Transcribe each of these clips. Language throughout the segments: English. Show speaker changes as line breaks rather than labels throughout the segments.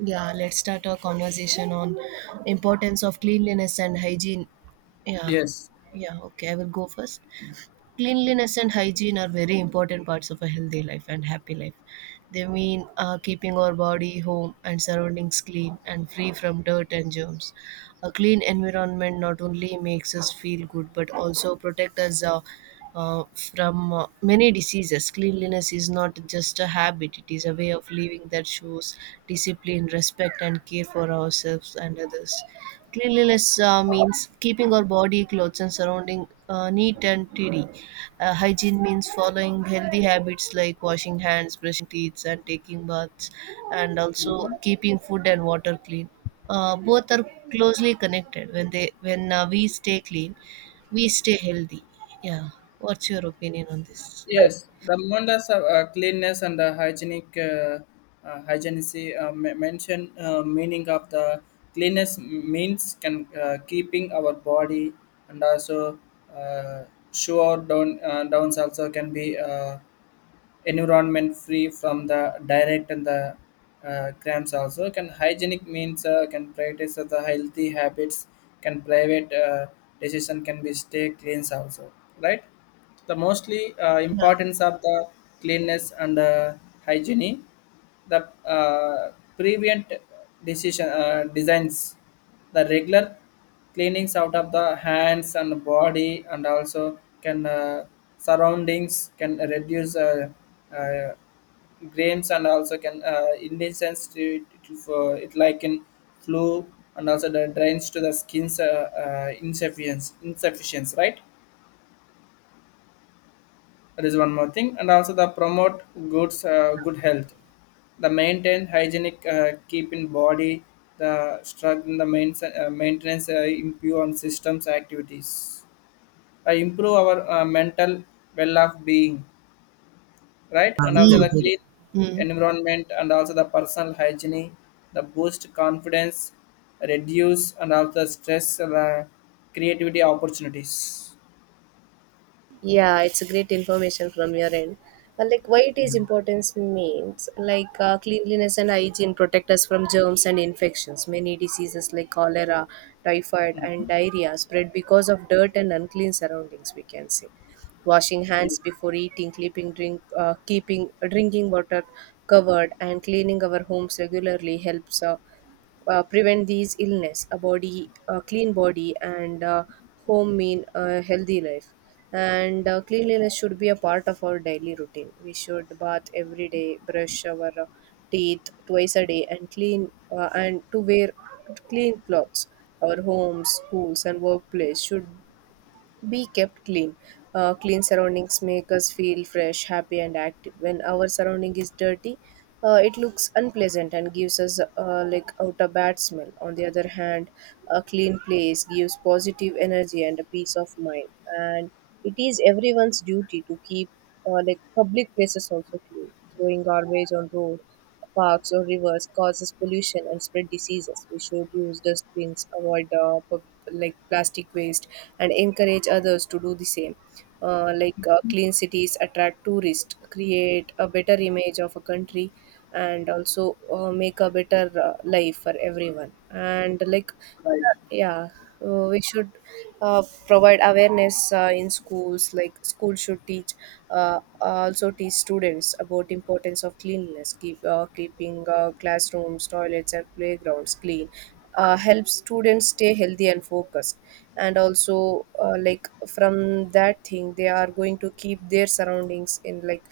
Yeah, let's start our conversation on importance of cleanliness and hygiene. Yeah,
Yes.
yeah, okay, I will go first cleanliness and hygiene are very important parts of a healthy life and happy life. They mean keeping our body, home, and surroundings clean and free from dirt and germs. A clean environment not only makes us feel good but also protect us uh, uh, from uh, many diseases. Cleanliness is not just a habit, it is a way of living that shows discipline, respect, and care for ourselves and others. Cleanliness means keeping our body, clothes, and surrounding neat and tidy. Hygiene means following healthy habits like washing hands, brushing teeth, and taking baths, and also
Mhm.
keeping food and water clean. Both are closely connected. When we stay clean, we stay healthy. Yeah. What's your opinion on this? Yeah.
Yes. The Mondas of cleanness and the hygienic hygienic mention meaning of the cleanness means can keeping our body and also uh, sure down downs also can be. Environment free from the direct and the grams also can hygienic means can practice the healthy habits can private decision can be stay cleans also right the mostly importance of the cleanness and hygiene the prevent decision designs the regular cleanings out of the hands and body and also can surroundings can reduce uh, grains and also can incense to it like in flu and also the drains to the skin's insufficiency right that is one more thing and also the promote goods good health the maintain hygienic keep in body the struggle the maintenance improve on systems activities improve our mental well of being right and also the clean
Yeah. Mm.
environment and also the personal hygiene the boost confidence reduce and also stress uh, creativity opportunities.
Yeah, it's a great information from your end. And like why it
Yeah.
is importance means like cleanliness and hygiene protect us from germs and infections. Many diseases like cholera, typhoid, and
Mhm.
diarrhea spread because of dirt and unclean surroundings. We can say washing hands
Yes,
before eating, keeping drinking water covered, and cleaning our homes regularly helps. Prevent these illness a body a clean body and home mean a healthy life, and cleanliness should be a part of our daily routine. We should bath every day, brush our teeth twice a day, and clean and to wear clean clothes. Our homes, schools, and workplace should be kept clean. Clean surroundings make us feel fresh, happy, and active. When our surrounding is dirty, it looks unpleasant and gives us like out a bad smell. On the other hand, a clean place gives positive energy and a peace of mind. And it is everyone's duty to keep like public places also clean. Throwing garbage on road, parks, or rivers causes pollution and spread diseases. We should use dustbins, avoid like plastic waste, and encourage others to do the same. Like clean cities attract tourists, create a better image of a country, and also make a better life for everyone. And like
right.
yeah, we should provide awareness in schools. Like school should teach, also teach students about importance of cleanliness, keeping classrooms, toilets, and playgrounds clean. Helps students stay healthy and focused, and also like from that thing, they are going to keep their surroundings in like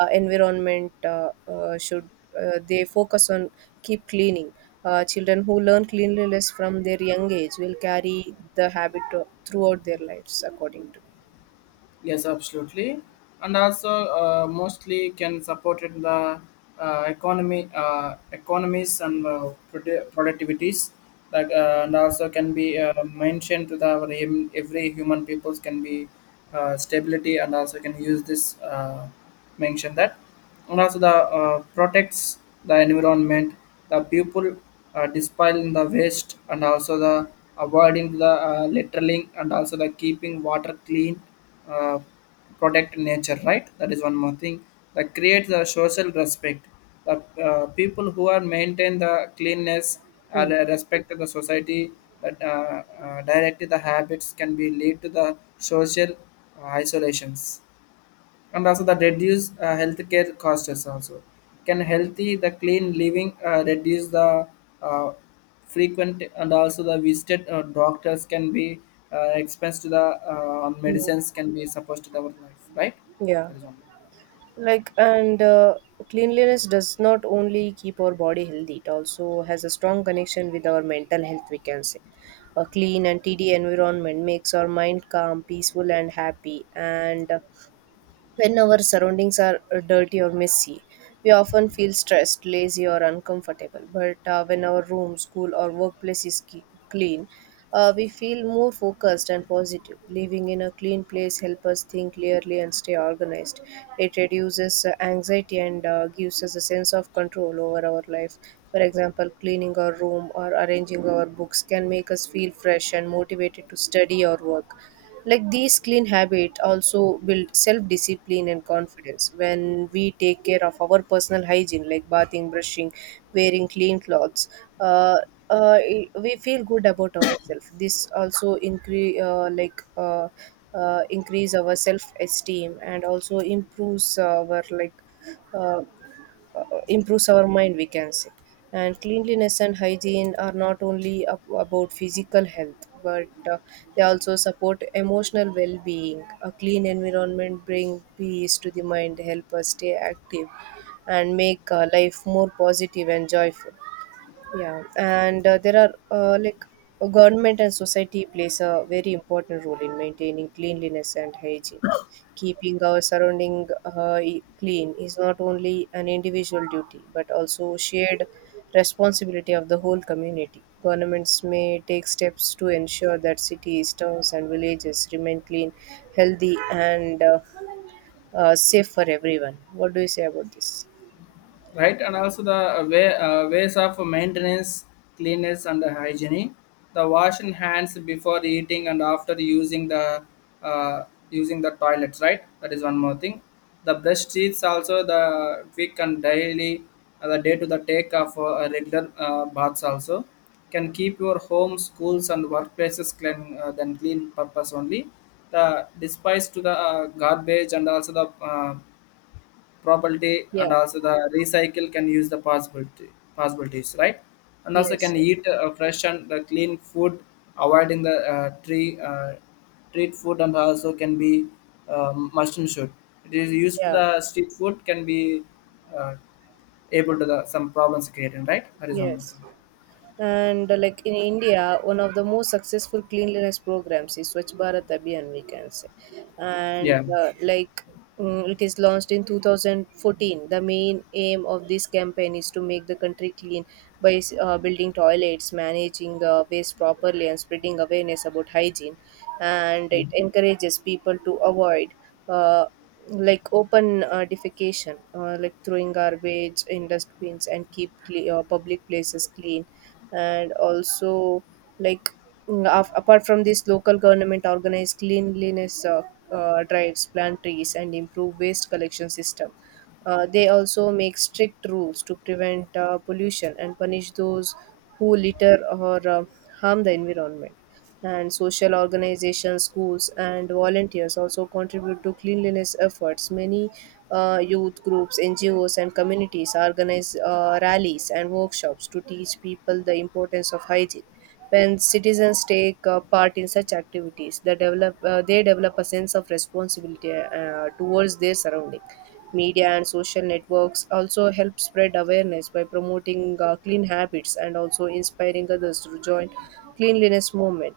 environment should they focus on keep cleaning. Children who learn cleanliness from their young age will carry the throughout their lives, according to
Yes, absolutely. And also, mostly can support in the economy, economies and productivities. Like, and also can be mentioned to the our every human peoples can be stability and also can use this mention that and also the protects the environment the people dispelling the waste and also the avoiding the littering and also the keeping water clean uh, protect nature right that is one more thing that creates the social respect the people who are maintain the cleanness and
me.
respect the society that directly the habits can be lead to the social isolations and also that reduce healthcare costs also can healthy the clean living reduce the uh, frequent and also the visited doctors can be expense to the medicines can be supposed to our life right
Yeah,
that is one.
like and cleanliness does not only keep our body healthy; it also has a strong connection with our mental health. We can say a clean and tidy environment makes our mind calm, peaceful, and happy, and when our surroundings are dirty or messy, we often feel stressed, lazy, or uncomfortable. But when our room, school, or workplace is clean, we feel more focused and positive. Living in a clean place helps us think clearly and stay organized. It reduces anxiety and gives us a sense of control over our life. For example, cleaning our room or arranging our books can make us feel fresh and motivated to study or work. Like these clean habits also build self discipline and confidence when we take care of our personal hygiene, like bathing, brushing, wearing clean clothes. Uh, we feel good about ourselves. This also increase our self esteem and also uh, improves our mind, we can say. And cleanliness and hygiene are not only about physical health but uh, they also support emotional well-being. A clean environment brings peace to the mind, help us stay active and make life more positive and joyful. Yeah, and there are uh, like government and society plays a very important role in maintaining cleanliness and hygiene. Keeping our surrounding clean is not only an individual duty but also shared responsibility of the whole community. Governments may take steps to ensure that cities, towns, and villages remain clean, healthy, and safe for everyone. What do you say about this?
Right? And also the way, ways of maintenance, cleanliness and hygiene. The washing hands before eating and after uh, using the toilets, right? That is one more thing. The brush teeth also the quick and daily the day to the take of regular baths also can keep your home, schools, and workplaces clean than clean purpose only. The despise to the garbage and also the property
Yeah.
and also the recycle can use the possibility possibilities right and also
Yes.
can
Yes.
eat fresh and clean food avoiding the tree treat food and also can be mushroom shoot it is used to
Yeah.
the street food can be uh, able to the some problems creating right that is one more
Yes.
thing.
And like in India, one of the most successful cleanliness programs is Swachh Bharat Abhiyan, we can say. And
Yeah. Mhm.
it is launched in 2014. The main aim of this campaign is to make the country clean by building toilets, managing waste properly, and spreading awareness about hygiene. And it encourages people to avoid. Uh, like open defecation, like throwing garbage in dustbins and keep public places clean, and also like apart from this, local government organize cleanliness drives, plant trees, and improve waste collection system. They also make strict rules to prevent pollution and punish those who litter or harm the environment. And social organizations, schools, and volunteers also contribute to cleanliness efforts. Many youth groups, NGOs, and communities organize rallies and workshops to teach people the importance of hygiene. When citizens take part in such activities, they develop a sense of responsibility towards their surrounding. Media and social networks also help spread awareness by promoting clean habits and also inspiring others to join cleanliness movement.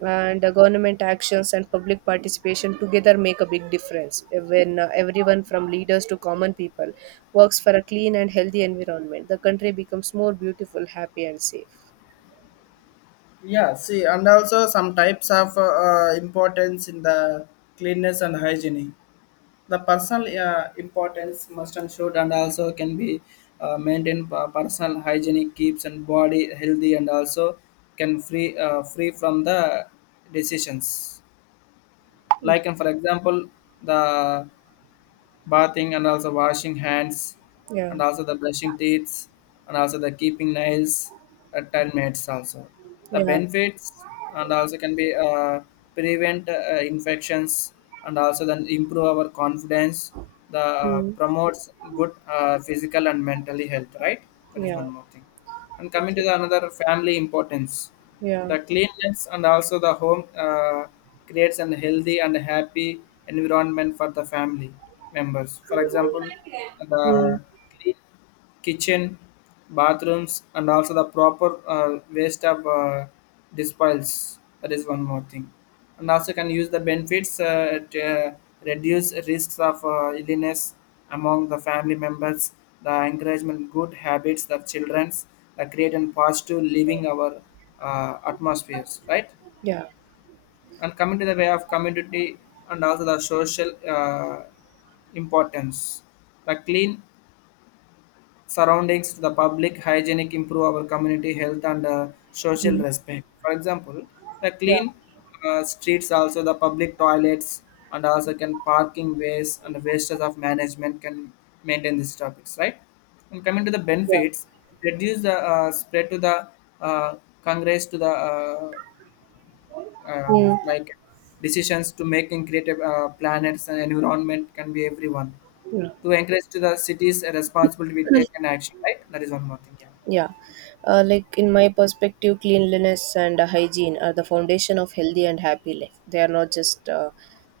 And government actions and public participation together make a big difference when everyone from leaders to common people works for a clean and healthy environment. The country becomes more beautiful, happy, and safe.
Yeah, see, and also some types of importance in the cleanness and hygiene the personal importance must ensured and also can be maintained personal hygienic keeps and body healthy and also can free from the decisions like and for example the bathing and also washing hands
Yeah,
and also the brushing teeth and also the keeping nails at 10 minutes also the
yeah,
benefits and also can be prevent infections and also then improve our confidence the
mm.
promotes good physical and mentally health right that is
Yeah,
one more thing and coming to the another family importance
yeah,
the cleanliness and also the home creates an healthy and happy environment for the family members. For example,
mm.
the clean kitchen, bathrooms, and also the proper waste of disposals. That is one more thing. And also can use the benefits to reduce risks of illness among the family members, the encouragement good habits the children's, the create and positive living our atmospheres, right?
Yeah,
And coming to the way of community and also the social importance. The clean surroundings to the public hygienic improve our community health and social
mm.
respect, for example the
Yeah,
clean streets also the public toilets and also can parking ways and wastes of management can maintain these topics right and coming to the
yeah,
benefits reduce the spread to the uh, congress to the
mm.
like decisions to make and creative planets and environment can be everyone
Yeah.
to encourage to the cities a responsibility to take an action right that is one more thing. Yeah.
Yeah, like in my perspective, cleanliness and hygiene are the foundation of healthy and happy life. They are not just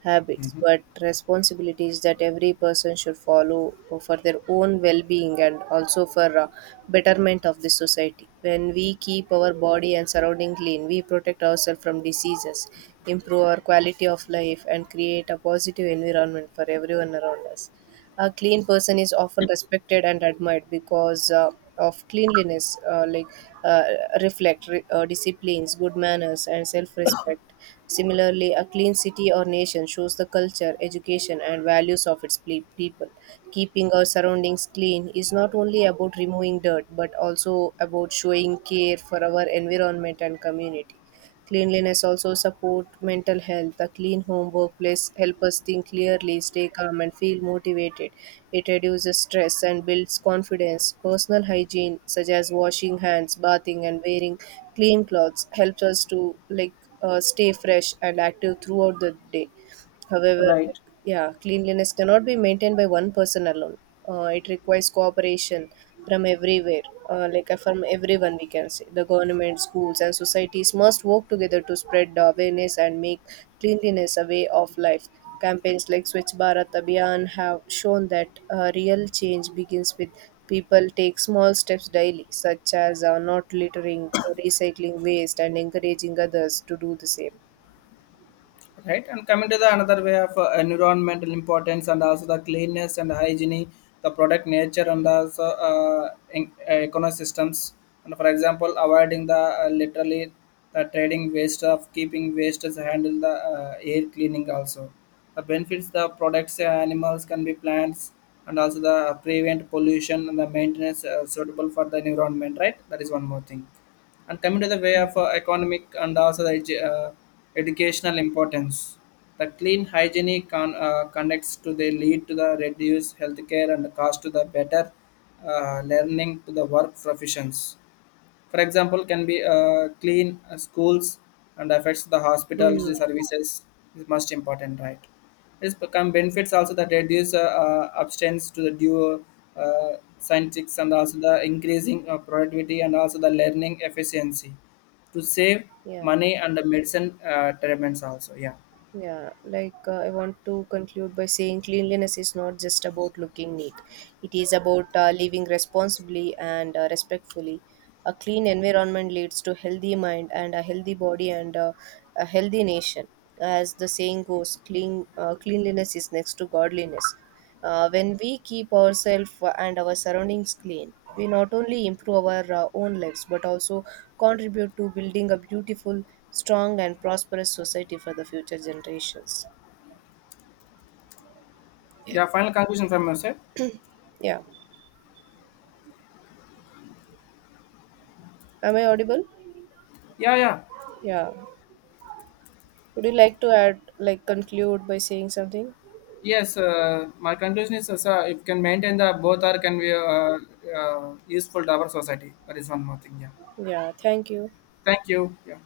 habits, but responsibilities that every person should follow for their own well-being and also for betterment of the society. When we keep our body and surrounding clean, we protect ourselves from diseases, improve our quality of life, and create a positive environment for everyone around us. A clean person is often respected and admired because of cleanliness, uh, reflect disciplines, good manners, and self-respect. Similarly, a clean city or nation shows the culture, education, and values of its people. Keeping our surroundings clean is not only about removing dirt but also about showing care for our environment and community. Cleanliness also support mental health. A clean home workplace help us think clearly, stay calm and feel motivated. It reduces stress and builds confidence. Personal hygiene such as washing hands, bathing and wearing clean clothes helps us to like stay fresh and active throughout the day. However,
Right.
yeah, cleanliness cannot be maintained by one person alone. It requires cooperation from everywhere, from everyone, we can say. The government, schools, and societies must work together to spread the awareness and make cleanliness a way of life. Campaigns like Swachh Bharat Abhiyan have shown that real change begins with people take small steps daily, such as not littering, recycling waste, and encouraging others to do the same.
Right, and coming to the another way of environmental importance and also the cleanness and hygiene the product nature and also ecosystems and for example avoiding the literally the trading waste of keeping waste as handle the air cleaning also the benefits the products animals can be plants and also the prevent pollution and the maintenance suitable for the environment right that is one more thing and coming to the way of economic and also the educational importance the clean hygiene connects to the lead to the reduced healthcare and the cost to the better learning to the work professions, for example, can be clean schools and affects the hospitals.
Hmm.
The services is most important, right? It's become benefits also that reduce abstinence to the due scientists and also the increasing productivity and also the learning efficiency to save
Yeah.
money and the medicine treatments also. Yeah.
Yeah, like I want to conclude by saying cleanliness is not just about looking neat. It is about living responsibly and respectfully. A clean environment leads to healthy mind and a healthy body and a healthy nation. As the saying goes, cleanliness is next to godliness. When we keep ourselves and our surroundings clean, we not only improve our own lives but also contribute to building a beautiful, strong, and prosperous society for the future generations. Yeah.
Yeah. Final conclusion from yourself.
Yeah. Am I audible?
Yeah. Yeah.
Yeah. Would you like to add, like, conclude by saying something?
Yes, my conclusion is, sir, if can maintain the both are can be useful to our society. That is one more thing. Yeah.
Yeah. Thank you.
Thank you. Yeah.